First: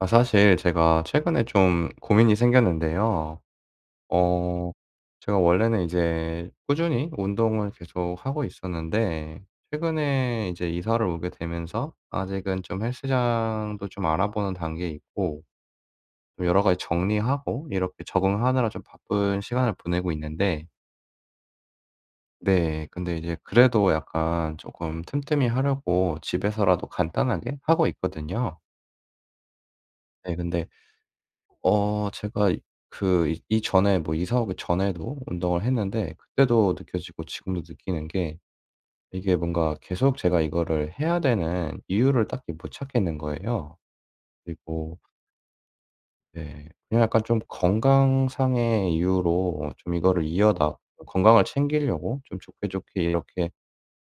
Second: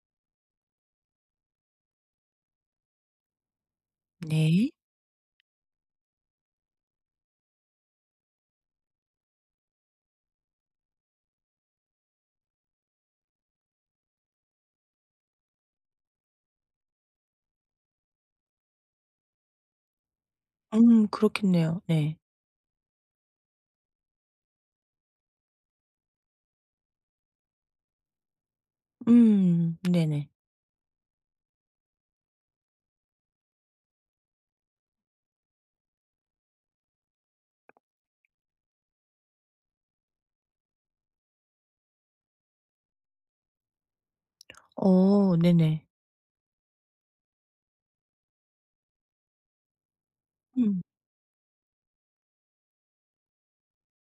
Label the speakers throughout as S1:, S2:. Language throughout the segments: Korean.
S1: 아 사실 제가 최근에 좀 고민이 생겼는데요.
S2: 네.
S1: 어 제가 원래는 이제 꾸준히 운동을 계속하고 있었는데, 최근에 이제 이사를 오게 되면서 아직은 좀 헬스장도 좀 알아보는 단계에 있고, 좀 여러 가지 정리하고 이렇게 적응하느라 좀 바쁜 시간을 보내고 있는데,
S2: 음, 그렇겠네요. 네.
S1: 네, 근데 이제 그래도 약간 조금 틈틈이 하려고 집에서라도 간단하게 하고 있거든요.
S2: 음, 네네.
S1: 네, 근데 제가 이 그 이 이전에 뭐 이사 오기 전에도 운동을 했는데, 그때도 느껴지고 지금도 느끼는 게, 이게 뭔가 계속 제가 이거를 해야 되는 이유를 딱히 못 찾겠는 거예요. 그리고
S2: 어, 네네.
S1: 네, 그냥 약간 좀 건강상의 이유로 좀 이거를 이어다
S2: 음.
S1: 건강을 챙기려고 좀 좋게 좋게 이렇게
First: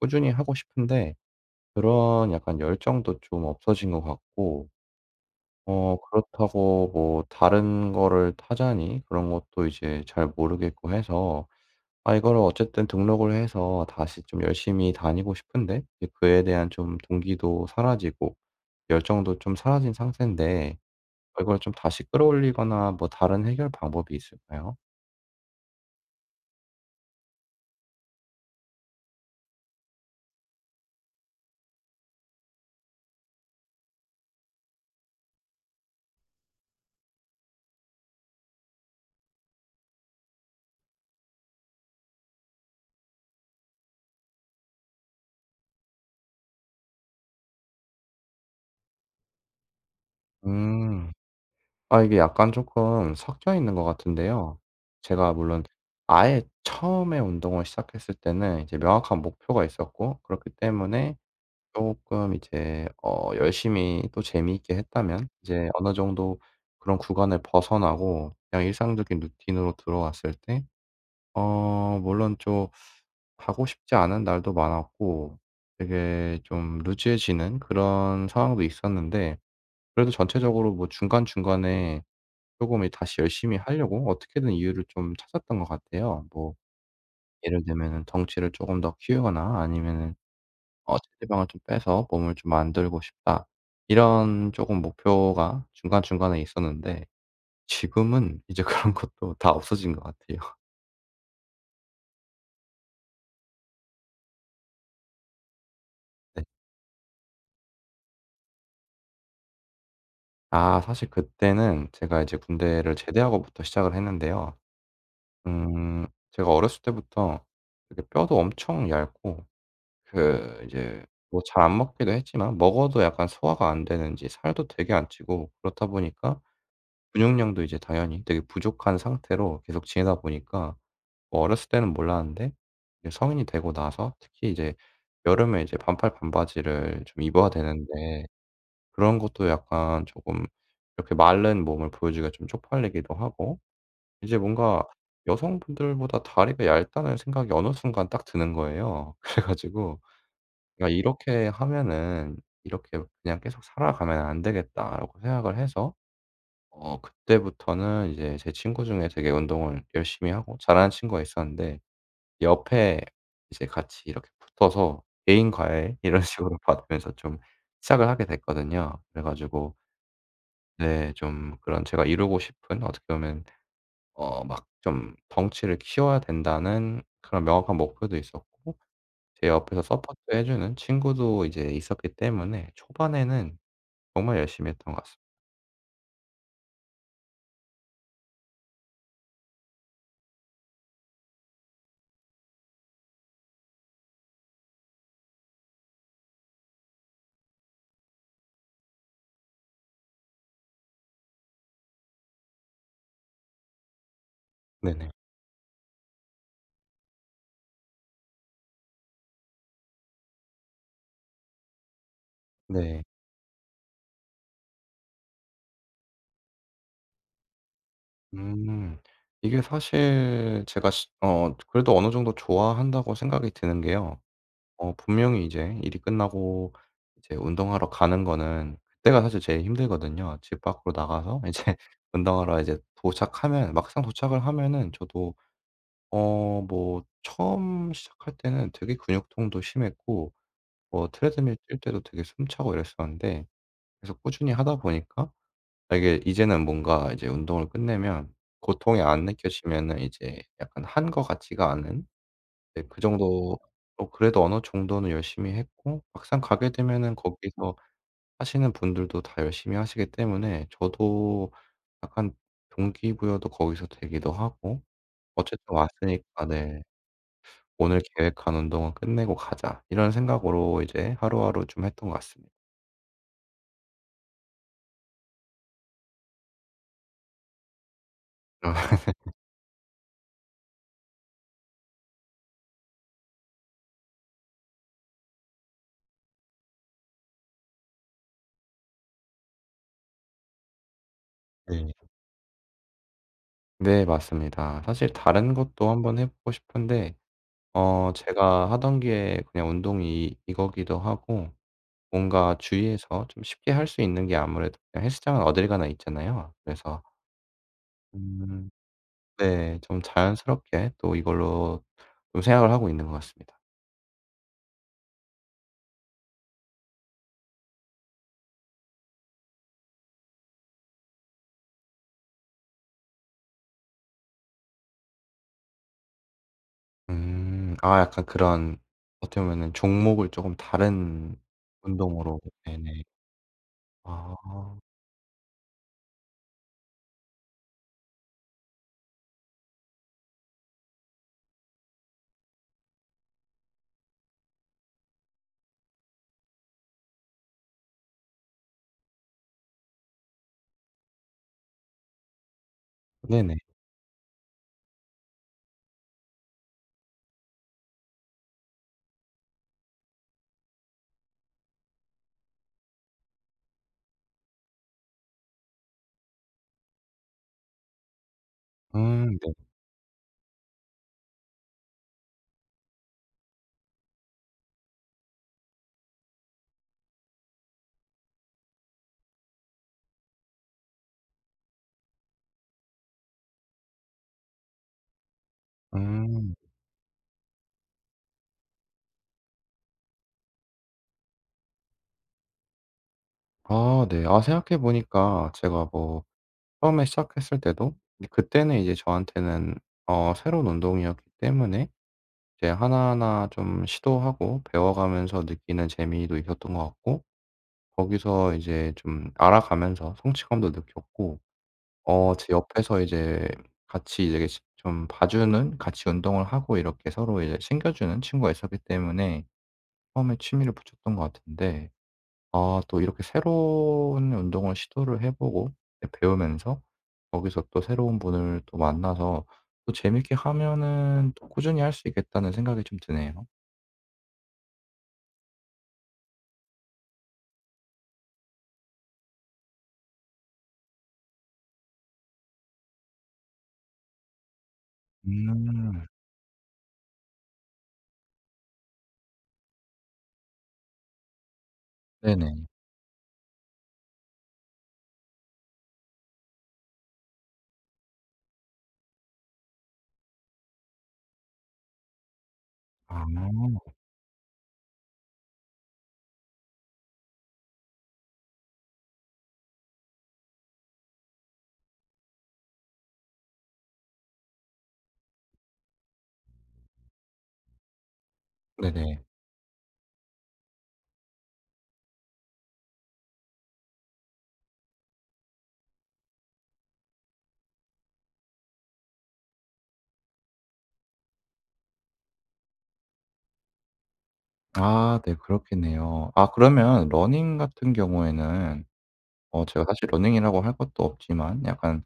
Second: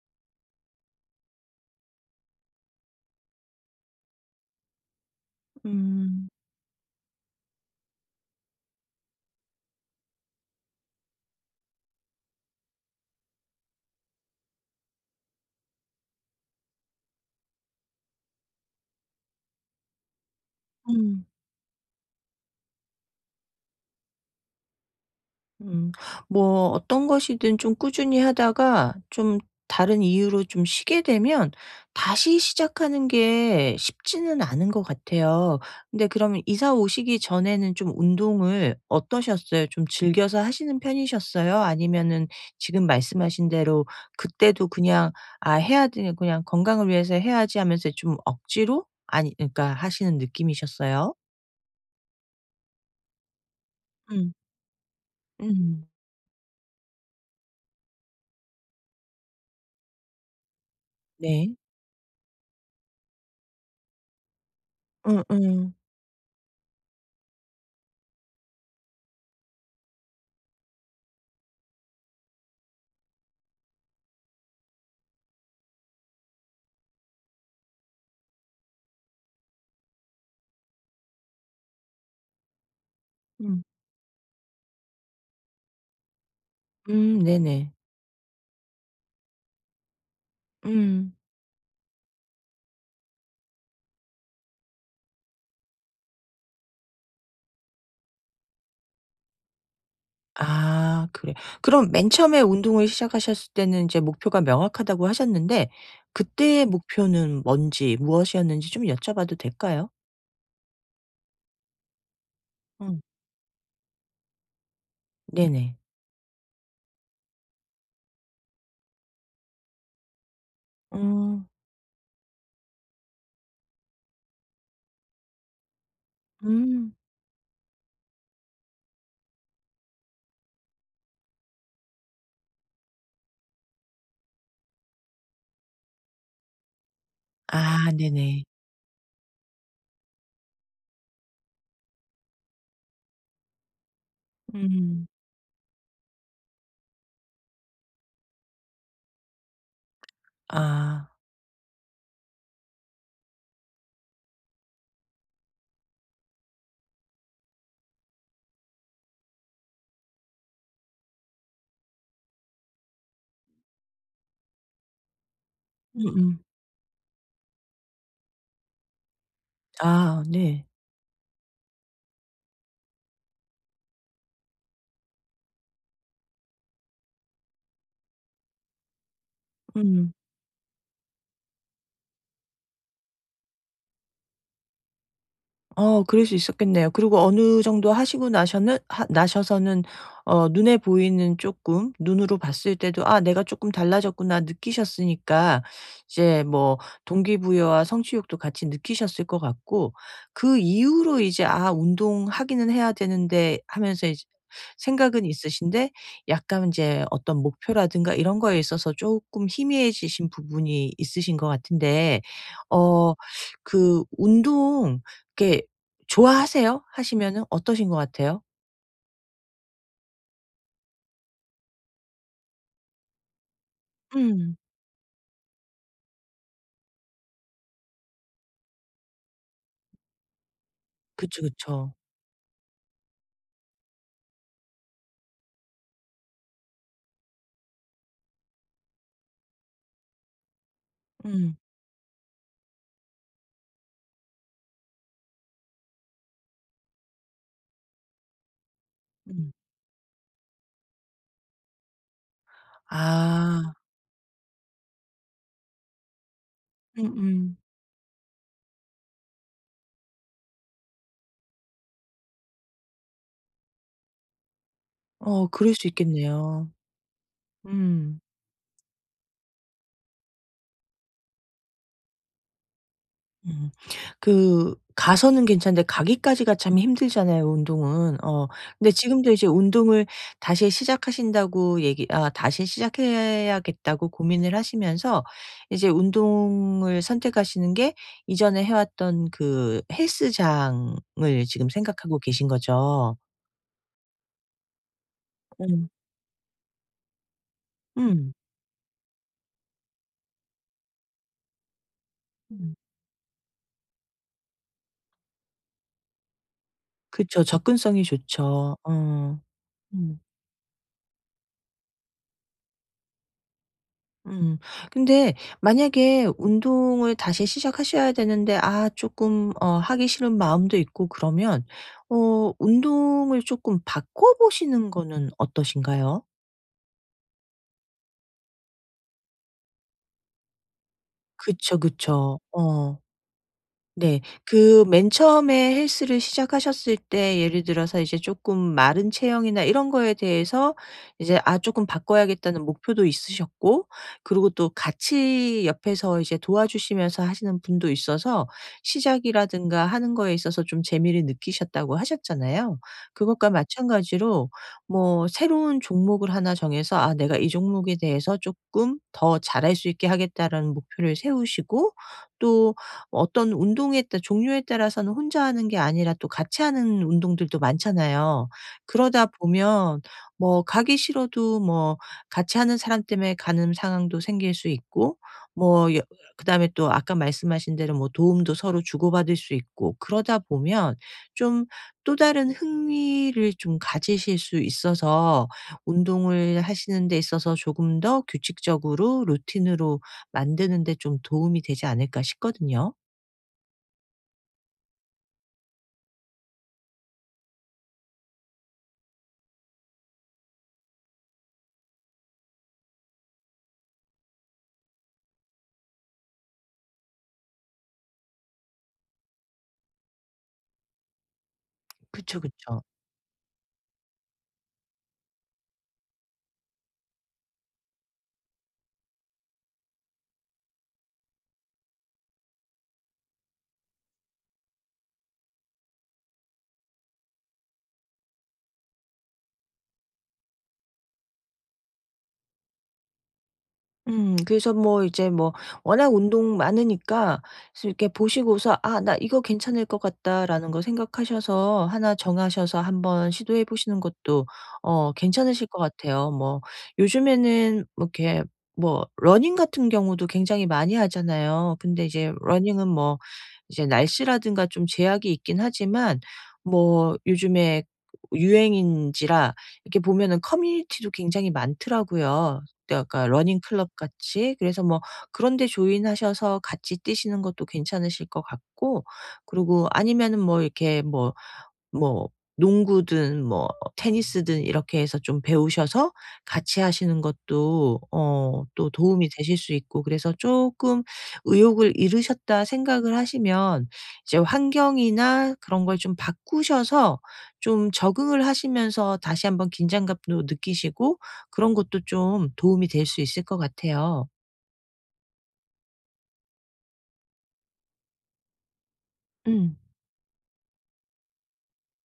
S1: 꾸준히 하고 싶은데, 그런 약간 열정도 좀 없어진 것 같고,
S2: 음.
S1: 그렇다고 뭐 다른 거를 타자니 그런 것도 이제 잘 모르겠고 해서, 아 이거를 어쨌든 등록을 해서 다시 좀 열심히 다니고 싶은데, 이제 그에 대한 좀 동기도 사라지고 열정도 좀 사라진 상태인데,
S2: 음.
S1: 이걸 좀 다시 끌어올리거나 뭐 다른 해결 방법이 있을까요?
S2: 음. 뭐 어떤 것이든 좀 꾸준히 하다가 좀 다른 이유로 좀 쉬게 되면 다시 시작하는 게 쉽지는 않은 것 같아요. 근데 그럼 이사 오시기 전에는 좀 운동을 어떠셨어요? 좀 즐겨서 하시는 편이셨어요? 아니면은 지금 말씀하신 대로 그때도 그냥 '아, 해야 되 그냥 건강을 위해서 해야지.' 하면서 좀 억지로, 아니 그러니까 하시는
S1: 음.
S2: 느낌이셨어요?
S1: 아 이게 약간 조금 섞여 있는 것
S2: 음.
S1: 같은데요. 제가 물론
S2: 음.
S1: 아예 처음에 운동을 시작했을 때는 이제 명확한 목표가 있었고, 그렇기 때문에
S2: 네.
S1: 쪼끔 이제 열심히 또 재미있게
S2: 음음.
S1: 했다면, 이제
S2: 음.
S1: 어느 정도 그런 구간을 벗어나고 그냥 일상적인 루틴으로 들어왔을 때, 물론 좀 가고 싶지 않은 날도 많았고, 되게 좀 루즈해지는 그런 상황도 있었는데, 그래도 전체적으로 뭐 중간중간에 쪼금 이 다시 열심히
S2: 음.
S1: 하려고 어떻게든 이유를 좀 찾았던 것 같아요. 뭐
S2: 음,
S1: 예를
S2: 네네.
S1: 들면은 덩치를 쪼금 더 키우거나 아니면은
S2: 음.
S1: '체지방을 좀 빼서 몸을 좀 만들고 싶다.' 이런 조금 목표가 중간중간에 있었는데, 지금은 이제 그런 것도 다 없어진 것 같아요.
S2: 아, 그래. 그럼 맨 처음에 운동을 시작하셨을 때는 이제 목표가 명확하다고 하셨는데
S1: 네.
S2: 그때의 목표는 뭔지, 무엇이었는지 좀 여쭤봐도 될까요?
S1: 아 사실 그때는 제가 이제 군대를
S2: 음.
S1: 제대하고부터 시작을 했는데요.
S2: 네. 네.
S1: 음 제가 어렸을 때부터 되게 뼈도 엄청 얇고, 그 이제 뭐
S2: 음,
S1: 잘 안 먹기도 했지만 먹어도 약간 소화가 안 되는지 살도 되게 안 찌고 그렇다 보니까,
S2: 음.
S1: 근육량도 이제 당연히 되게 부족한 상태로 계속 지내다 보니까, 뭐 어렸을 때는 몰랐는데, 이제 성인이 되고 나서 특히 이제 여름에 이제 반팔 반바지를 좀 입어야
S2: 아,
S1: 되는데,
S2: 네네.
S1: 그런 것도 약간 조금 이렇게 마른 몸을 보여주기가 좀 쪽팔리기도 하고, 이제 뭔가
S2: 음.
S1: 여성분들보다 다리가 얇다는 생각이 어느 순간 딱 드는 거예요. 그래 가지고 '야
S2: 아.
S1: 이렇게 하면은 이렇게 그냥 계속 살아가면 안 되겠다.'라고 생각을 해서, 그때부터는 이제 제 친구 중에 되게 운동을 열심히 하고 잘하는 친구가 있었는데, 옆에 이제 같이 이렇게 붙어서 개인 과외 이런
S2: 음음.
S1: 식으로 받으면서 좀 시작을 하게 됐거든요. 그래 가지고
S2: 아, 네.
S1: 네, 좀 그런 제가 이루고 싶은, 어떻게 보면 막 좀 덩치를 키워야 된다는 그런 명확한 목표도 있었고, 제 옆에서
S2: 음.
S1: 서포트해 주는 친구도 이제 있었기 때문에 초반에는 정말 열심히 했던 것 같습니다.
S2: 어, 그럴 수 있었겠네요. 그리고 어느 정도 하시고 나셔는 하 나셔서는 어 눈에 보이는 조금, 눈으로 봤을 때도 '아, 내가 조금 달라졌구나.' 느끼셨으니까 이제 뭐 동기부여와 성취욕도 같이 느끼셨을 것 같고, 그 이후로 이제 '아, 운동하기는 해야 되는데.' 하면서 이제
S1: 네네.
S2: 생각은 있으신데 약간 이제 어떤 목표라든가 이런 거에 있어서 조금 희미해지신 부분이 있으신 것 같은데,
S1: 네.
S2: 어, 그 운동 이렇게 좋아하세요? 하시면은 어떠신 것 같아요?
S1: 음. 이게 사실 제가 시 어 그래도 어느 정도 좋아한다고 생각이 드는 게요.
S2: 음.
S1: 분명히 이제 일이 끝나고 이제 운동하러 가는 거는 그때가 사실 제일 힘들거든요. 집 밖으로 나가서
S2: 그쵸,
S1: 이제
S2: 그쵸.
S1: 운동하러 이제 도착하면, 막상 도착을 하면은 저도 뭐 처음 시작할 때는 되게 근육통도 심했고, 뭐
S2: 음.
S1: 트레드밀 뛸 때도 되게 숨차고 이랬었는데, 계속 꾸준히 하다 보니까, 아 이게 이제는 뭔가 이제 운동을 끝내면 고통이 안
S2: 음.
S1: 느껴지면은 이제 약간 한 거 같지가 않은, 네 그 정도,
S2: 아.
S1: 그래도 언어 정도는 열심히 했고, 막상 가게 되면은
S2: 음음.
S1: 거기서 하시는 분들도 다 열심히 하시기 때문에, 저도 약간 동기부여도 거기서 되기도 하고,
S2: 어, 그럴
S1: 어쨌든
S2: 수
S1: 왔으니까,
S2: 있겠네요.
S1: 네 '오늘
S2: 음.
S1: 계획한 운동은 끝내고 가자.' 이런 생각으로 이제 하루하루 좀 했던 것 같습니다.
S2: 음. 그 가서는 괜찮은데 가기까지가 참 힘들잖아요, 운동은. 어, 근데 지금도 이제 운동을 다시 시작하신다고 얘기 아 다시 시작해야겠다고 고민을 하시면서 이제 운동을 선택하시는 게 이전에 해 왔던 그 헬스장을 지금
S1: 네.
S2: 생각하고 계신 거죠?
S1: 네, 맞습니다. 사실 다른 것도
S2: 음.
S1: 한번 해 보고 싶은데,
S2: 음.
S1: 제가 하던 게 그냥 운동이 이거기도 하고, 뭔가
S2: 음.
S1: 주위에서 좀 쉽게 할 수 있는 게 아무래도 그냥 헬스장은 어딜 가나 있잖아요. 그래서
S2: 그쵸. 접근성이
S1: 음,
S2: 좋죠. 어.
S1: 네, 좀
S2: 음.
S1: 자연스럽게 또 이걸로 좀 생각을 하고 있는 것 같습니다.
S2: 음. 근데 만약에 운동을 다시 시작하셔야 되는데 아 쪼끔 어 하기 싫은 마음도 있고 그러면 어 운동을 쪼끔 바꿔 보시는 거는 어떠신가요?
S1: 음. 아 약간 그런, 어떻게 보면은 종목을 쪼금 다른
S2: 그쵸, 그쵸.
S1: 운동으로.
S2: 어.
S1: 네네.
S2: 네.
S1: 아.
S2: 그 맨 처음에 헬스를 시작하셨을 때 예를 들어서 이제 쪼끔 마른 체형이나 이런 거에 대해서 이제 '아, 쪼끔 바꿔야겠다.'는 목표도 있으셨고, 그리고 또 같이 옆에서 이제 도와주시면서 하시는 분도 있어서 시작이라든가 하는 거에 있어서 좀 재미를 느끼셨다고 하셨잖아요. 그것과
S1: 네네.
S2: 마찬가지로 뭐 새로운 종목을 하나 정해서 '아, 내가 이 종목에 대해서 쪼끔 더 잘할 수 있게 하겠다.'라는 목표를 세우시고, 또 어떤 운동에 따라, 종류에 따라서는 혼자 하는 게 아니라 또 같이 하는 운동들도 많잖아요.
S1: 음,
S2: 그러다
S1: 네.
S2: 보면 뭐 가기 싫어도 뭐 같이 하는 사람 때문에 가는 상황도 생길 수 있고, 뭐 여 그다음에 또 아까 말씀하신 대로 뭐 도움도 서로 주고받을 수 있고, 그러다 보면 좀 또 다른 흥미를 좀 가지실 수 있어서
S1: 음.
S2: 운동을 하시는 데 있어서 조금 더 규칙적으로 루틴으로 만드는 데 좀 도움이 되지 않을까 싶거든요.
S1: 아 네. 아 생각해 보니까, 제가 뭐 처음에 시작했을 때도 이제 그때는 이제 저한테는 새로운 운동이었기 때문에, 이제 하나하나 좀 시도하고 배워가면서 느끼는 재미도 있었던 것 같고, 거기서 이제 좀 알아가면서 성취감도 느꼈고,
S2: 그쵸,
S1: 제
S2: 그쵸.
S1: 옆에서 이제 같이 이제 시 좀 봐주는, 같이 운동을 하고 이렇게 서로 이제 챙겨주는 친구가 있었기 때문에 처음에 취미를 붙였던 것 같은데, 아 또 이렇게 새로운 운동을 시도를 해 보고, 예 배우면서 거기서 또 새로운 분을 또 만나서 또 재밌게 하면은 또 꾸준히 할 수 있겠다는 생각이 좀 드네요.
S2: 음, 그래서 뭐 이제 뭐 워낙 운동 많으니까 그래서 이렇게 보시고서 '아, 나 이거 괜찮을 것 같다.'라는 거 생각하셔서 하나 정하셔서 한번 시도해 보시는 것도 어 괜찮으실 것
S1: 음.
S2: 같아요. 뭐 요즘에는 뭐 이렇게 뭐 러닝 같은 경우도 굉장히 많이 하잖아요. 근데 이제
S1: 네네.
S2: 러닝은 뭐 이제 날씨라든가 좀 제약이 있긴 하지만 뭐 요즘에 유행인지라 이렇게 보면은 커뮤니티도 굉장히 많더라고요. 약
S1: 아.
S2: 까 러닝 클럽 같이, 그래서 뭐 그런 데 조인하셔서 같이 뛰시는 것도 괜찮으실 것 같고, 그리고 아니면은 뭐 이렇게 뭐 뭐 농구든 뭐 테니스든 이렇게 해서 좀 배우셔서 같이 하시는 것도 어 또
S1: 네네.
S2: 도움이 되실 수 있고, 그래서 쪼끔 '의욕을 잃으셨다.' 생각을 하시면 이제 환경이나 그런 걸 좀 바꾸셔서 좀 적응을 하시면서 다시 한번 긴장감도 느끼시고 그런 것도 좀 도움이 될 수 있을 것 같아요.
S1: 아 네, 그렇겠네요. 아 그러면 러닝 같은 경우에는,
S2: 음.
S1: 제가 사실 러닝이라고 할 것도 없지만, 약간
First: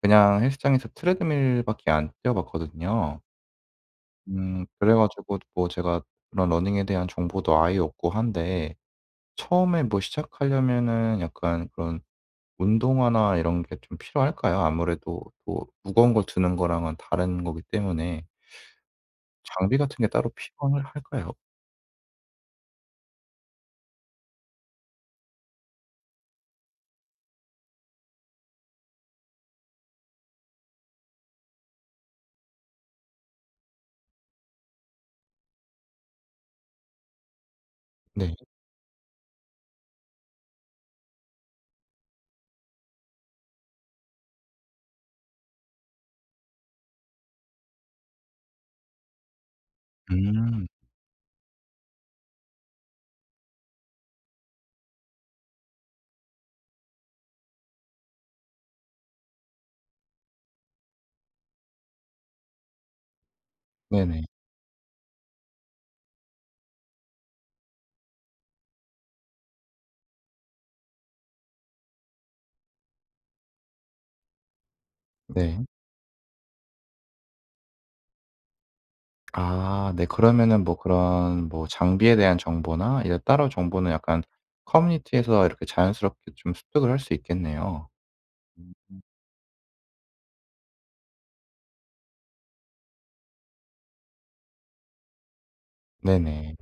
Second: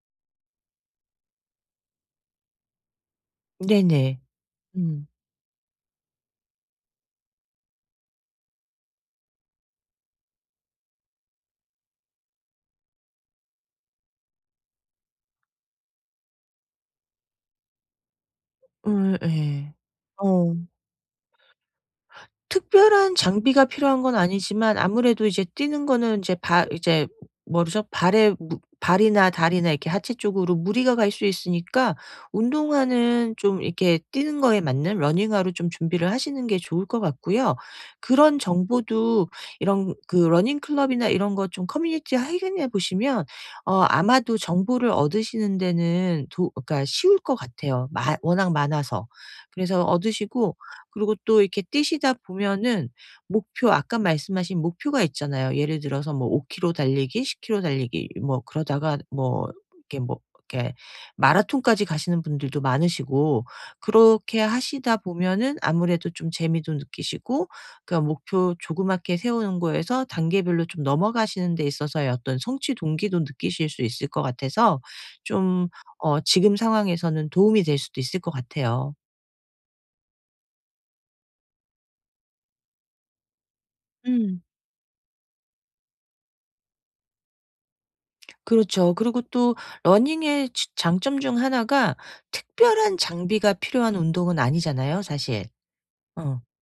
S1: 그냥 헬스장에서 트레드밀 밖에 안 뛰어 봤거든요.
S2: 네네.
S1: 그래
S2: 음.
S1: 가지고 뭐 제가 그런 러닝에 대한 정보도 아예 없고 한데, 처음에 뭐 시작하려면은 약간 그런 운동화나 이런 게 좀 필요할까요? 아무래도 또 무거운 걸 드는 거랑은 다른 거기 때문에,
S2: 음, 예.
S1: 장비 같은 게 따로
S2: 어.
S1: 필요할까요?
S2: 특별한 장비가 필요한 건 아니지만 아무래도 이제 뛰는 거는 이제 발 이제 뭐죠? 발에 무 발이나 다리나 이렇게 하체 쪽으로 무리가 갈 수 있으니까 운동화는 좀 이렇게 뛰는 거에 맞는 러닝화로 좀 준비를 하시는 게 좋을 것 같고요.
S1: 네.
S2: 그런 정보도 이런 그 러닝 클럽이나 이런 거 좀 커뮤니티에 확인해 보시면 어 아마도 정보를 얻으시는 데는 도 그러니까 쉬울 것 같아요. 마 워낙 많아서. 그래서 얻으시고,
S1: 음.
S2: 그리고 또 이렇게 뛰시다 보면은 목표, 아까 말씀하신 목표가 있잖아요. 예를 들어서 뭐 5 킬로 달리기, 10 킬로 달리기 뭐 그러다가 뭐 이렇게 뭐 이렇게 마라톤까지 가시는 분들도 많으시고,
S1: 네네.
S2: 그렇게 하시다 보면은 아무래도 좀 재미도 느끼시고, 그러니까 목표 조그맣게 세우는 거에서 단계별로 좀 넘어가시는 데 있어서의 어떤 성취 동기도 느끼실 수 있을 것 같아서
S1: 네.
S2: 좀 어 지금 상황에서는 도움이 될 수도 있을 것 같아요.
S1: 아 네. 그러면은 뭐 그런, 뭐 장비에 대한 정보나 이런 따로 정보는 약간
S2: 음.
S1: 커뮤니티에서 이렇게 자연스럽게 좀 습득을 할 수 있겠네요. 음.
S2: 그렇죠. 그리고 또 러닝의 장점 중 하나가 특별한 장비가 필요한 운동은 아니잖아요 사실. 어.
S1: 네네.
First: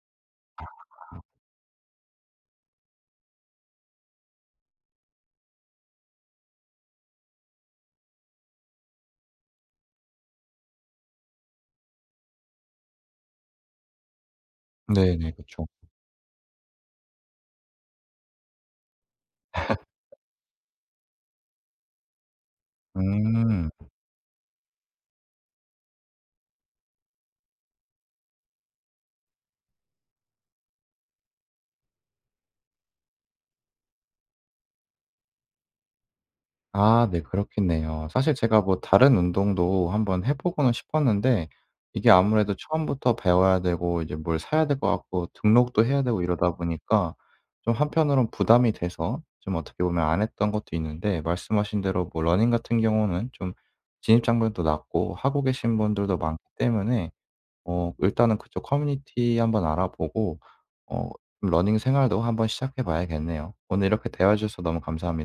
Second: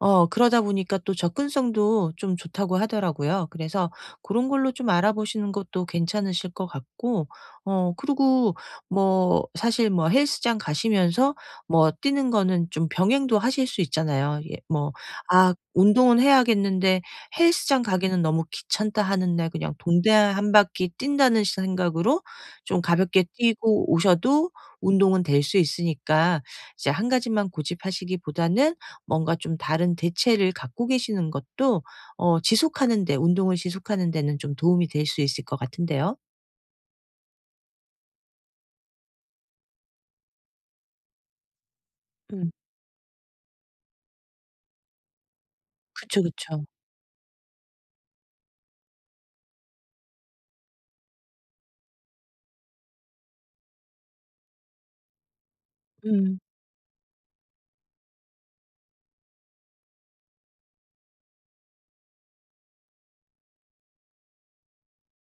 S2: 어 그러다 보니까 또 접근성도 좀 좋다고 하더라고요. 그래서 그런 걸로 좀 알아보시는 것도 괜찮으실 것 같고, 어 그리고 뭐 사실 뭐 헬스장 가시면서 뭐 뛰는 거는 좀 병행도 하실 수 있잖아요. 예 뭐
S1: 네네.
S2: '아
S1: 그쵸.
S2: 운동은 해야겠는데 헬스장 가기는 너무 귀찮다.' 하는 날 그냥 동대 한 바퀴 뛴다는 생각으로 좀 가볍게
S1: 음.
S2: 뛰고 오셔도 운동은 될 수 있으니까 이제 한 가지만 고집하시기보다는 뭔가 좀 다른 대체를 갖고 계시는 것도 어 지속하는 데, 운동을 지속하는 데는 좀 도움이 될 수 있을 것 같은데요.
S1: 아 네, 그렇겠네요. 사실 제가 뭐 다른 운동도 한번 해 보고는 싶었는데, 이게
S2: 음.
S1: 아무래도, 네. 처음부터 배워야 되고 이제 뭘 사야 될 것 같고 등록도 해야 되고
S2: 그쵸,
S1: 이러다
S2: 그쵸.
S1: 보니까 좀 한편으론 부담이 돼서 좀 어떻게 보면 안 했던 것도 있는데, 말씀하신 대로 뭐 러닝 같은 경우는 좀 진입장벽도 낮고 하고 계신 분들도
S2: 음.
S1: 많기 때문에, 일단은 그쪽 커뮤니티 한번 알아보고, 어 좀 러닝 생활도 한번 시작해 봐야겠네요. 오늘 이렇게 대화해 주셔서 너무 감사합니 다.